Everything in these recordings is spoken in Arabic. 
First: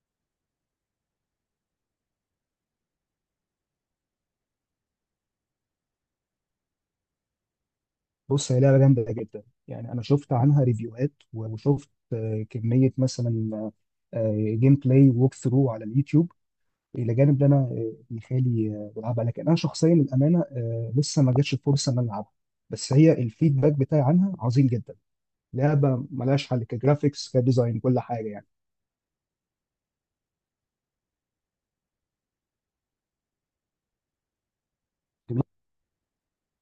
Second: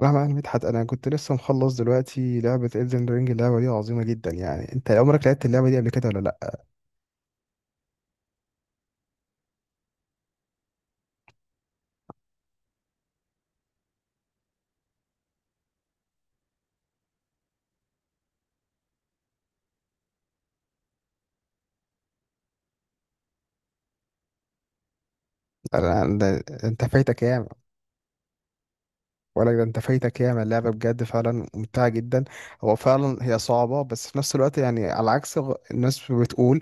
مهما يعني مدحت، انا كنت لسه مخلص دلوقتي لعبة Elden Ring. اللعبة دي عظيمة جدا. يعني انت عمرك لعبت اللعبة دي قبل كده ولا لا؟ بص، هي لعبة جامدة جدا. يعني أنا شفت عنها ريفيوهات، وشفت كمية مثلا جيم بلاي ووك ثرو على اليوتيوب، إلى جانب إن أنا ابن خالي بيلعبها. لكن أنا شخصيا الأمانة لسه ما جاتش الفرصة إن أنا ألعبها. بس هي الفيدباك بتاعي عنها عظيم جدا. لعبة ملهاش حل، انت فايتك كجرافيكس، ايه؟ كديزاين، كل حاجة يعني. ولا ده انت فايتك ياما؟ اللعبة بجد فعلا ممتعة جدا. هو فعلا هي صعبة، بس في نفس الوقت يعني على عكس جميل. الناس بتقول.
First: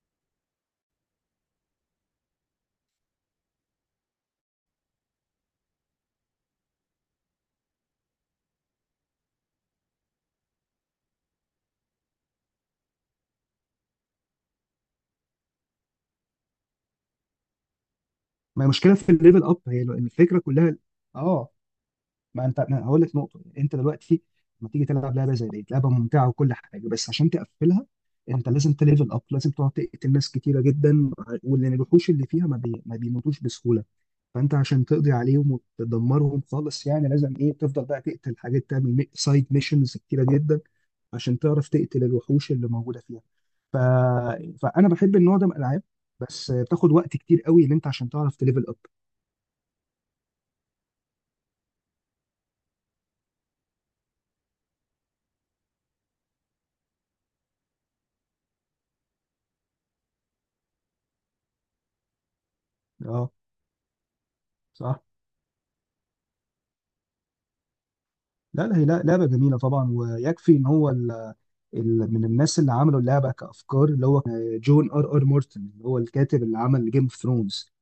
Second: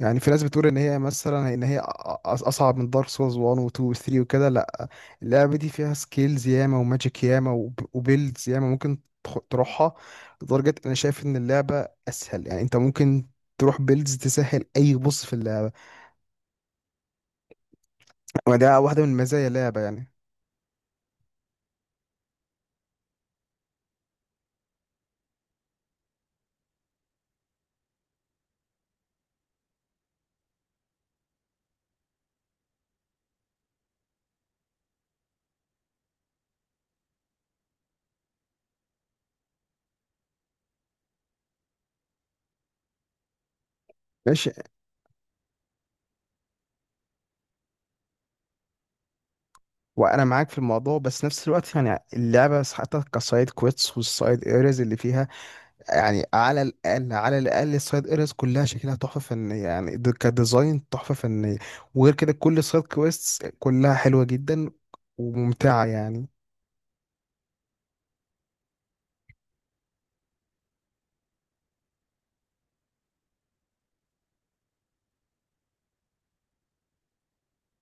يعني في ناس بتقول ان هي مثلا ان هي اصعب من دارك سولز 1 و 2 و 3 وكده. لا، اللعبة دي فيها سكيلز ياما وماجيك ياما وبيلدز ياما. ممكن تروحها، لدرجة انا شايف ان اللعبة اسهل. يعني انت ممكن تروح بيلدز تسهل. اي، بص في اللعبة، ما هي وده مشكلة واحدة في من الليفل مزايا أب، اللعبة هي يعني. الفكرة كلها. آه. ما انت أنا هقول لك نقطه، انت دلوقتي لما تيجي تلعب لعبه زي دي، لعبه ممتعه وكل حاجه، بس عشان تقفلها انت لازم تليفل اب، لازم تقعد تقتل ناس كتيره جدا. واللي الوحوش اللي فيها ما بيموتوش بسهوله. فانت عشان تقضي عليهم وتدمرهم خالص، يعني لازم ايه تفضل بقى تقتل حاجات، تعمل سايد ميشنز كتيره جدا عشان تعرف تقتل الوحوش اللي موجوده فيها. ف... ماشي. فانا بحب النوع ده من الالعاب. بس بتاخد وقت كتير قوي ان انت عشان تعرف تليفل اب. وانا معاك في الموضوع، بس نفس الوقت يعني اللعبه حتى كسايد كويتس والسايد ايريز اللي فيها، يعني على الاقل على الاقل السايد ايريز كلها شكلها تحفه فنيه. يعني كديزاين تحفه فنيه. وغير كده كل السايد اه. كويتس كلها حلوه جدا صح. وممتعه يعني. لا، هي لا- لعبه جميله طبعا، ويكفي ان هو من الناس اللي عملوا اللعبه كافكار، اللي هو جون ار ار مورتن، اللي هو الكاتب اللي عمل جيم اوف ثرونز.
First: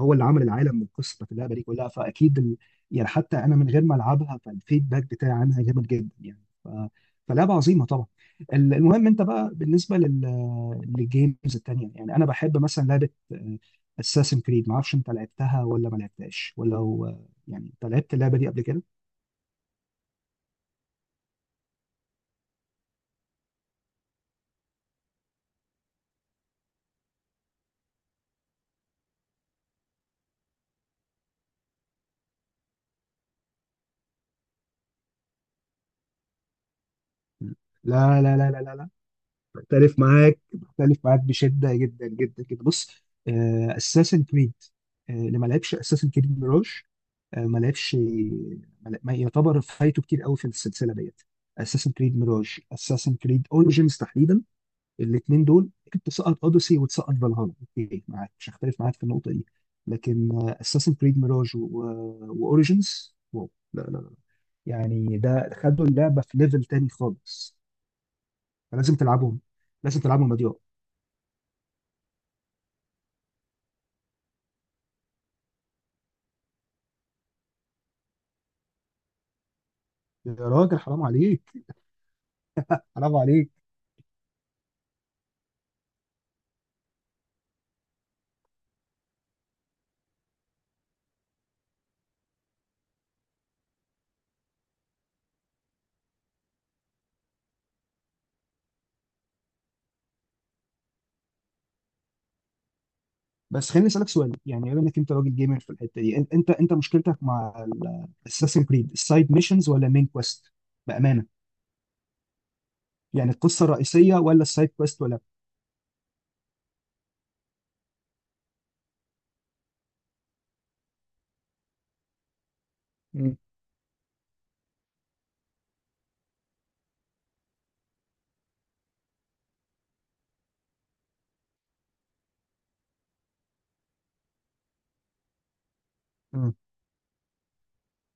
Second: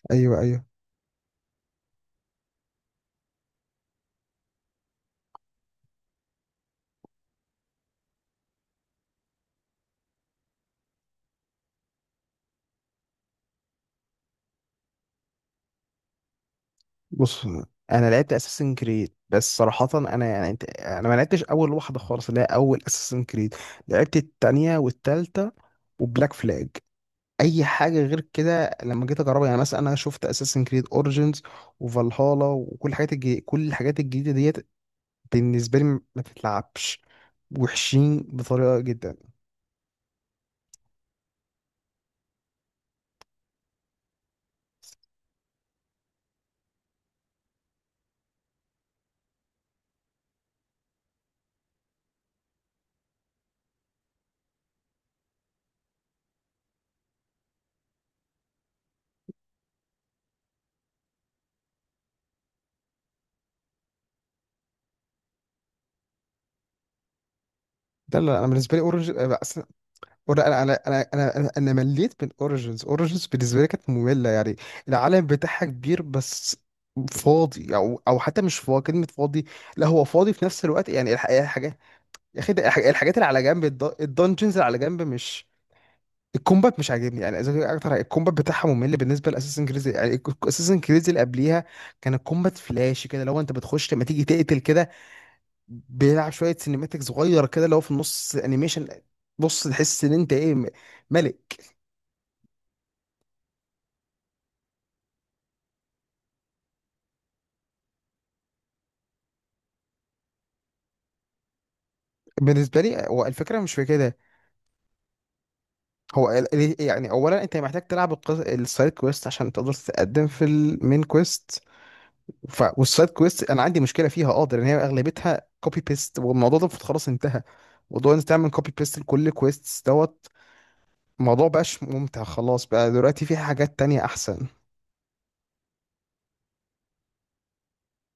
هو اللي ايوه، عمل ايوه. العالم والقصه بتاعت اللعبه دي كلها، فاكيد يعني حتى انا من غير ما العبها فالفيدباك بتاعي عنها جامد جدا يعني فلعبه عظيمه طبعا. المهم انت بقى بالنسبه للجيمز التانيه، يعني انا بحب مثلا لعبه اساسن كريد. ما اعرفش انت لعبتها ولا ما لعبتهاش ولا هو، بص، يعني انت انا لعبت لعبت اللعبه دي قبل اساسن كده؟ كريد، بس صراحه انا يعني انا ما لعبتش اول واحده خالص اللي هي اول اساسن كريد. لعبت التانية والتالتة وبلاك فلاج. اي حاجه غير كده لما جيت اجربها، يعني مثلا انا شفت اساسن كريد اوريجينز وفالهالا وكل الحاجات الجديدة. كل الحاجات الجديده ديت بالنسبه لي ما تتلعبش، وحشين لا لا لا لا بطريقه لا جدا. بختلف معاك بشده جدا. بص اساسن كريد، اللي ما لعبش اساسن كريد ميراج، ما لعبش، ما يعتبر فايته كتير قوي في السلسله ديت. اساسن كريد ميراج، اساسن كريد اوريجينز تحديدا، الاثنين دول كنت تسقط اوديسي وتسقط فالهالا، اوكي، معاك، مش هختلف معاك في النقطه دي. لكن اساسن كريد ميراج واوريجينز، واو، لا، يعني ده خدوا اللعبه في ليفل تاني خالص. ده لا، انا بالنسبه لي فلازم اوريجينز تلعبهم. اصلا. لازم تلعبهم يا ضياء. انا انا انا انا انا أنا مليت من اوريجينز. اوريجينز بالنسبه لي كانت ممله يعني، العالم بتاعها كبير بس فاضي. او حتى مش فاضي، كلمه فاضي، لا هو فاضي يا في نفس راجل الوقت. حرام يعني الحاجات عليك يا أخي، ده الحاجات حرام اللي على عليك جنب الدنجنز اللي على جنب مش. الكومبات مش عاجبني، يعني إذا كان اكتر الكومبات بتاعها ممل بالنسبه لاساسن كريز يعني، اساسن كريز اللي قبليها كان الكومبات فلاش كده. لو انت بتخش لما تيجي تقتل كده، بيلعب شويه سينيماتيك صغيره كده، لو في النص انيميشن، بص تحس ان انت ايه، ملك. بس خليني اسالك سؤال، يعني بما انك انت راجل جيمر في الحته دي، انت مشكلتك مع الاساسن كريد، السايد ميشنز ولا المين كويست؟ بامانه، بالنسبه لي هو يعني الفكره القصه مش في الرئيسيه كده. ولا السايد كويست ولا؟ هو يعني اولا انت محتاج تلعب السايد كويست عشان تقدر تتقدم في المين كويست. والسايد مم. كويست انا عندي مشكله فيها، اه ده، لان هي اغلبيتها كوبي بيست، والموضوع ده المفروض خلاص انتهى. موضوع انك تعمل كوبي بيست لكل كويست دوت، الموضوع بقاش ممتع. خلاص بقى، دلوقتي في حاجات تانية احسن. مم.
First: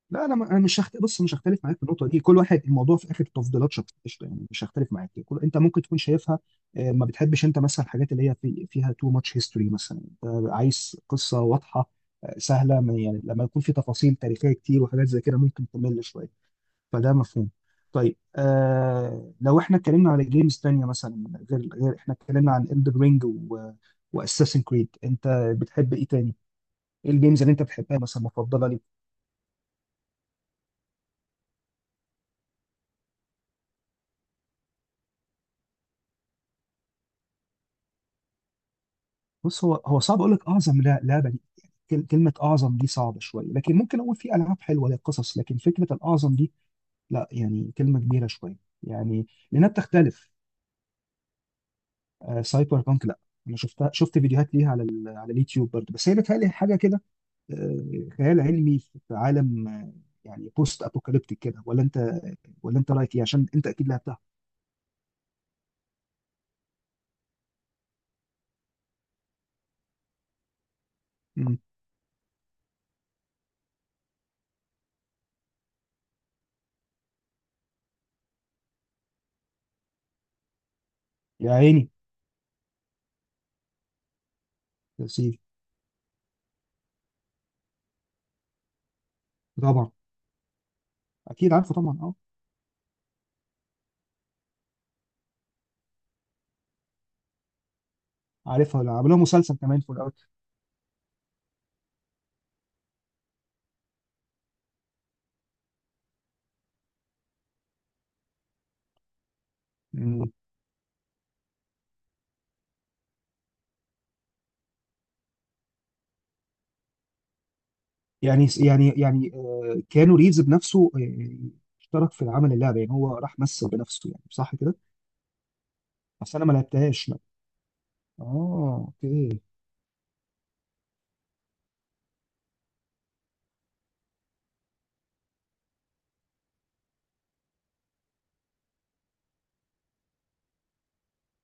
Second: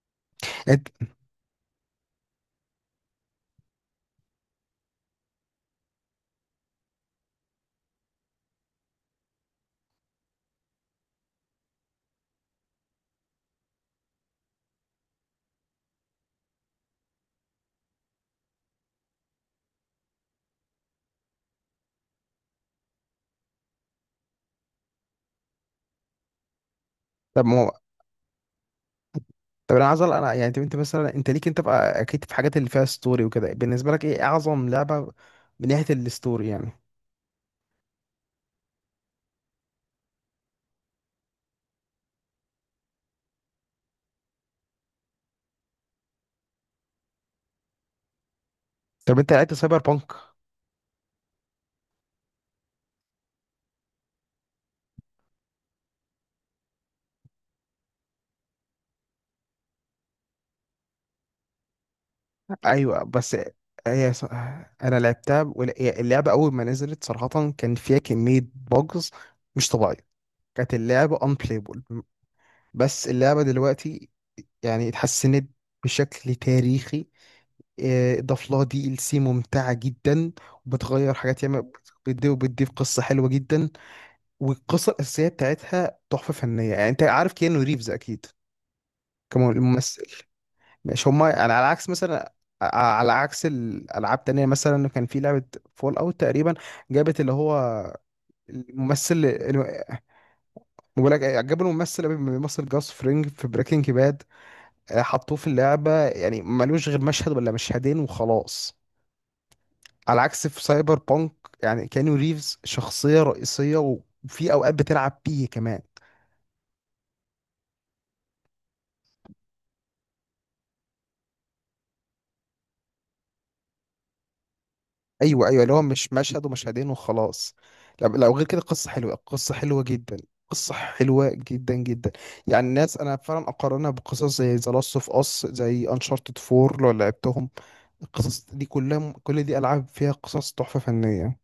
لا انا انا مش انت. هخت... بص، مش هختلف معاك في النقطه دي. كل واحد الموضوع في اخر تفضيلات شخصيه، قشطة، يعني مش هختلف معاك. انت ممكن تكون شايفها ما بتحبش انت مثلا الحاجات اللي هي فيها تو ماتش هيستوري مثلا. انت عايز قصه واضحه سهله، يعني لما يكون في تفاصيل تاريخيه كتير وحاجات زي كده ممكن تمل شويه، فده مفهوم. طيب آه، لو احنا اتكلمنا على جيمز تانية مثلا، غير احنا اتكلمنا عن Elden Ring و واساسن كريد، انت بتحب ايه تاني؟ ايه الجيمز طب اللي انت ما بتحبها مثلا مفضله ليك؟ طب انا عايز انا يعني انت أنت مثلا انت ليك، انت بقى اكيد في حاجات اللي فيها ستوري وكده. بالنسبه لك ايه اعظم لعبه من ناحيه الستوري يعني؟ بص، هو صعب اقول لك اعظم لعبه دي. يعني كلمه اعظم دي صعبه شويه، لكن ممكن اقول في العاب حلوه ليها قصص. لكن فكره الاعظم دي لا، يعني كلمه كبيره شويه. طب يعني انت لعبت لانها سايبر بانك؟ بتختلف. آه، سايبر بانك، لا، انا شفتها، شفت فيديوهات ليها على على اليوتيوب برضه، بس هي بتهيألي حاجه كده خيال علمي في عالم، يعني بوست ابوكاليبتيك كده. ولا انت، ولا انت ايوه رايك ايه، بس عشان انت اكيد هي لعبتها. ص- انا لعبتها. هي اللعبه اول ما نزلت صراحه كان فيها كميه بوجز مش طبيعيه. كانت اللعبة امم unplayable. بس اللعبة دلوقتي يعني اتحسنت بشكل تاريخي. اضاف لها دي ال سي ممتعة جدا، وبتغير حاجات يا ياما. عيني. بتضيف قصة حلوة جدا. والقصة يا الأساسية سيدي. بتاعتها تحفة فنية. يعني أنت عارف كيانو ريفز أكيد طبعا. كممثل. مش هما، يعني اكيد على عارفه عكس طبعا، اه. مثلا، ع- على عكس الألعاب تانية، مثلا كان في لعبة فول أوت تقريبا، جابت اللي هو عارفها، لا، عملوها الممثل، مسلسل كمان في الاول. ولا عجبني الممثل قوي، بيمثل جاس فرينج في بريكنج باد، حطوه في اللعبة يعني ملوش غير مشهد ولا مشهدين وخلاص. على مم. عكس في سايبر بانك، يعني كانيو ريفز شخصية رئيسية، وفي أوقات بتلعب بيه كمان. يعني كانوا ريفز بنفسه، اشترك في عمل اللعبه، يعني هو راح مثل بنفسه، يعني صح كده. أيوه، أيوه، اللي هو مش بس مشهد انا ما ومشهدين لعبتهاش، لا. وخلاص. لو غير كده اه، قصة حلوة. اوكي. قصة حلوة جدا. قصة حلوة جدا جدا. يعني الناس، أنا فعلا أقارنها بقصص زي ذا لاست أوف أس، زي أنشارتد 4 لو لعبتهم. القصص دي كلها، كل دي ألعاب فيها قصص تحفة فنية.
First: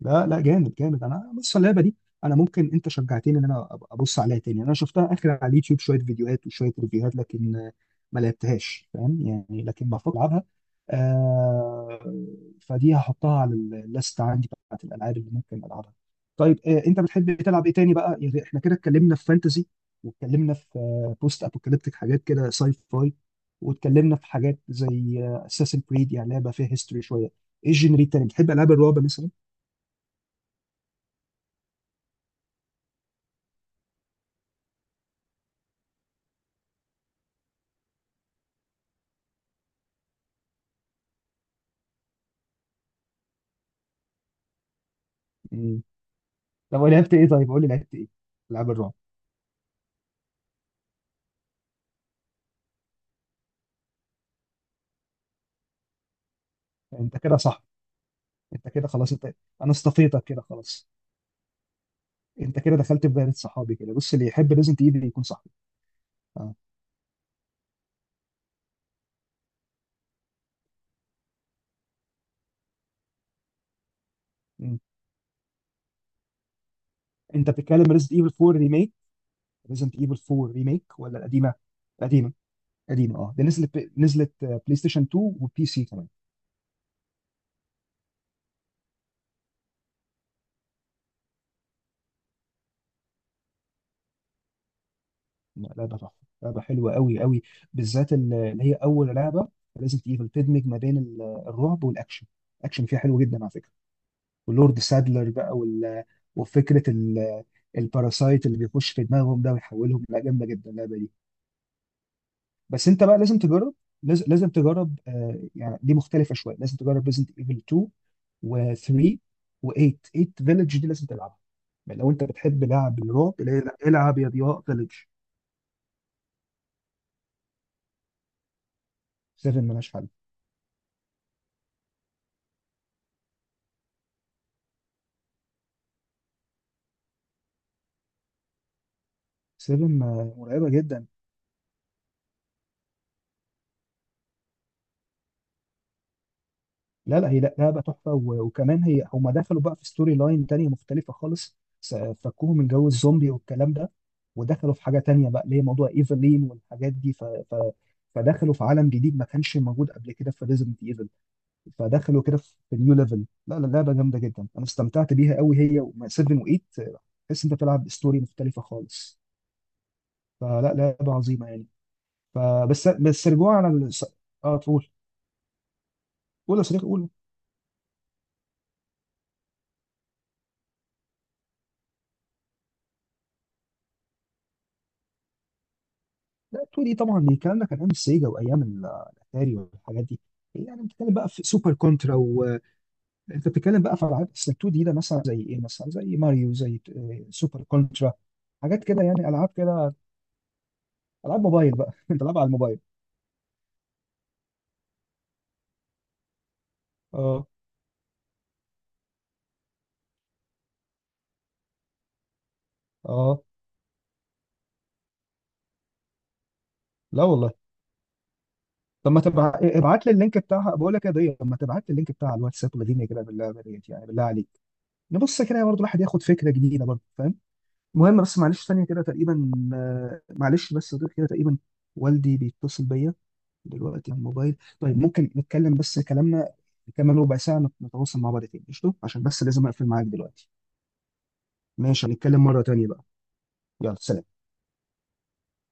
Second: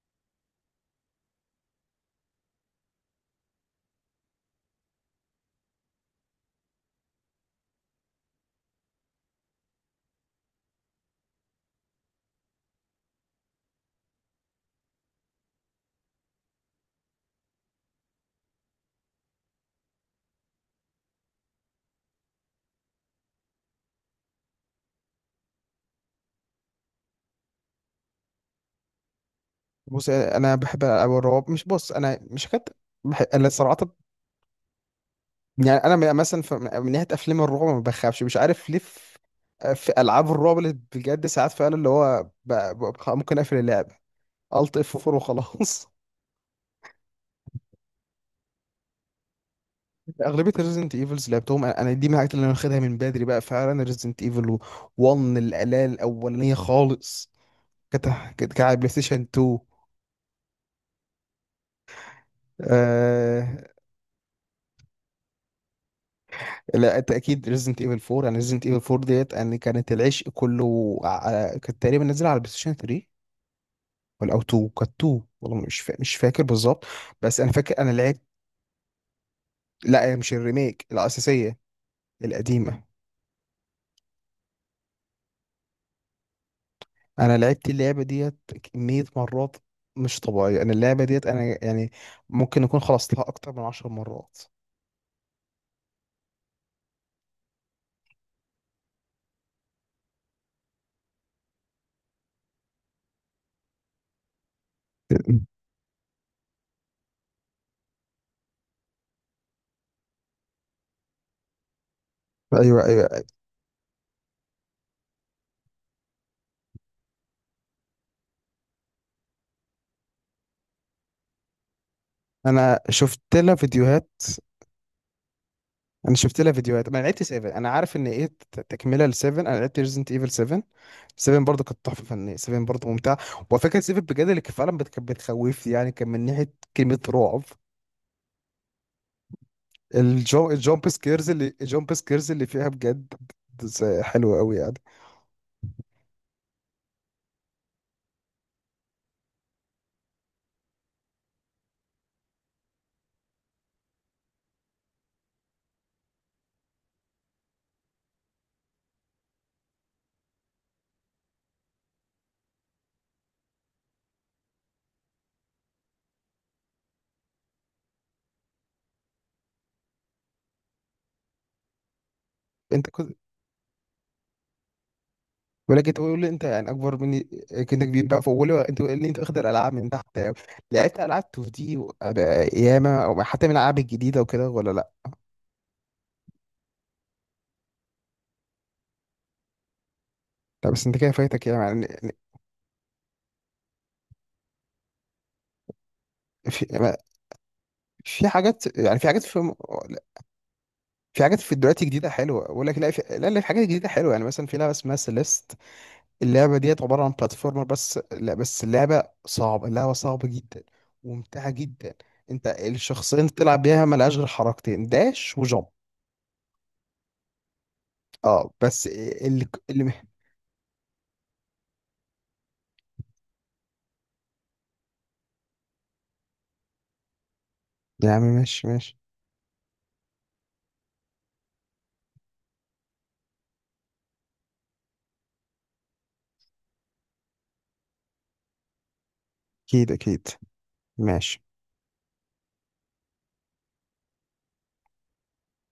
لا، جامد جامد. انا بص اللعبه دي، انا ممكن انت شجعتني ان انا أبقى ابص عليها تاني. انا شفتها اخر على اليوتيوب شويه فيديوهات وشويه ريفيوهات، لكن ما لعبتهاش فاهم يعني، لكن بفكر العبها. آه. فدي هحطها على الليست عندي بتاعت الالعاب اللي ممكن العبها. طيب آه، انت بتحب تلعب ايه تاني بقى؟ يعني احنا كده اتكلمنا في فانتزي، واتكلمنا في بوست ابوكاليبتيك حاجات كده ساي فاي، واتكلمنا في حاجات زي اساسن كريد، يعني لعبه فيها هيستوري شويه. ايه الجنري التاني، بتحب العاب الرعب مثلا؟ بص انا بحب أو الرعب مش، بص انا مش هكت. بحب انا صراحه. يعني انا مثلا من ناحيه افلام الرعب ما بخافش، مش عارف ليه. في العاب الرعب، اللي بجد ساعات فعلا اللي هو ممكن اقفل اللعب، الت اف 4 وخلاص. طب لعبت ايه، طيب قول لي لعبت ايه العاب الرعب. اغلبيه ريزنت ايفلز لعبتهم انا. دي من الحاجات اللي انا واخدها من بدري بقى، فعلا ريزنت ايفل 1 الاله الاولانيه انت خالص. كده صح، كانت كانت انت على بلاي كده خلاص. انت ستيشن 2. انا اصطفيتك كده خلاص، انت كده دخلت في دايره صحابي. كده بص، اللي يحب ريزنت ايفل يكون صاحبي. اه. لا انت اكيد ريزنت ايفل 4، يعني ريزنت ايفل 4 ديت يعني كانت العشق كله. كانت تقريبا نازله على البلاي ستيشن 3، ولا 2. مم. كانت 2 والله، مش فاكر بالظبط. بس انت انا فاكر انا بتتكلم ريزنت لعبت. ايفل 4 ريميك، ريزنت لا، هي ايفل مش 4 ريميك الريميك ولا القديمه؟ الاساسيه. قديمه. القديمه. قديمه، اه، دي نزلت، نزلت بلاي ستيشن 2 وبي سي كمان. انا لعبت اللعبه ديت كميه مرات مش طبيعيه. انا اللعبه ديت انا يعني ممكن اكون خلصتها اكتر من 10 مرات. لا، لعبه تحفه. لعبه حلوه قوي قوي. بالذات اللي هي اول لعبه ريزنت ايفل، تدمج ما بين الرعب والاكشن. الاكشن فيها حلو جدا على فكره. ولورد سادلر بقى وفكره الباراسايت اللي بيخش في دماغهم ده ويحولهم، لا جامده جدا اللعبه دي. ايوه، بس انت بقى ايوه. لازم تجرب، لازم تجرب. آه يعني دي مختلفه شويه، لازم تجرب ريزنت ايفل 2 و3 و8. 8 فيلج دي لازم تلعبها. يعني لو انت بتحب انا لعب شفت الرعب لها لا، فيديوهات العب يا ضياء فيلج انا شفت لها فيديوهات. ما لعبت 7. انا عارف ان ايه تكمله ل 7. انا 7، لعبت ملهاش حل. ريزنت ايفل 7. 7 برضه كانت تحفه فنيه. 7 برضه ممتعه. وفكره 7 بجد، اللي كان فعلا كانت بتخوفني يعني، كان من ناحيه كلمه رعب. 7 الجو، مرعبه جدا. الجامب سكيرز اللي فيها بجد، حلوه قوي يعني. لا هي لا لعبه تحفه، وكمان هي هم دخلوا بقى في ستوري لاين تانية مختلفه خالص. فكوهم من جو الزومبي والكلام ده، ودخلوا في حاجه تانية بقى اللي هي موضوع ايفلين والحاجات دي فدخلوا في عالم جديد ما كانش موجود قبل كده في ريزنت ايفل. فدخلوا كده في نيو ليفل. لا لا لعبه جامده جدا، انا استمتعت بيها قوي، هي و 7 و8. تحس انت بتلعب ستوري مختلفه خالص. فلا لعبه عظيمه يعني. فبس انت كنت، بس رجوعا على اه تقول. ولكن تقول لي انت، قول يا يعني صديقي اكبر قول. مني، كنت كبير بقى، فقول لي انت اللي واخد الالعاب من تحت قوي؟ لعبت العاب 2 دي ياما، او حتى من الالعاب الجديده وكده ولا لا؟ لا 2 دي طبعا، دي الكلام ده كان ايام السيجا وايام الاتاري والحاجات دي. إيه، لا يعني بس انت كده بتتكلم بقى في فايتك ياما سوبر يعني. كونترا وانت بتتكلم بقى في العاب اصل 2 دي، ده مثلا زي ايه، مثلا زي ماريو، في زي سوبر كونترا، في حاجات، حاجات يعني كده في حاجات يعني العاب كده. في حاجات، العاب في موبايل دلوقتي بقى جديده انت العاب حلوه على اقول لك. الموبايل. لا لا، في حاجات جديده حلوه، يعني مثلا في لعبه اسمها سيليست. اللعبه ديت عباره عن اه. بلاتفورمر. بس لا، بس اللعبه صعبه جدا وممتعه جدا. انت الشخصين اه. بتلعب بيها ملهاش غير حركتين، داش وجump. لا والله. اه بس طب ما اللي. ابعت لي اللينك بتاعها، بقول لك يا ضيق، طب ما تبعت لي اللينك بتاع الواتساب ولادينا كده بالله ديت يعني بالله عليك. نبص كده برضه الواحد ياخد فكره جديده برضه، فاهم. يا المهم، عم، بس ماشي معلش ثانيه ماشي. كده تقريبا، معلش بس يا ضيق كده تقريبا، والدي بيتصل بيا دلوقتي على الموبايل. طيب ممكن نتكلم، بس كلامنا كمان ربع ساعة نتواصل مع بعض تاني قشطة، عشان بس لازم أقفل اكيد، معاك اكيد. دلوقتي. ماشي. ماشي، هنتكلم مرة تانية بقى. يلا، سلام.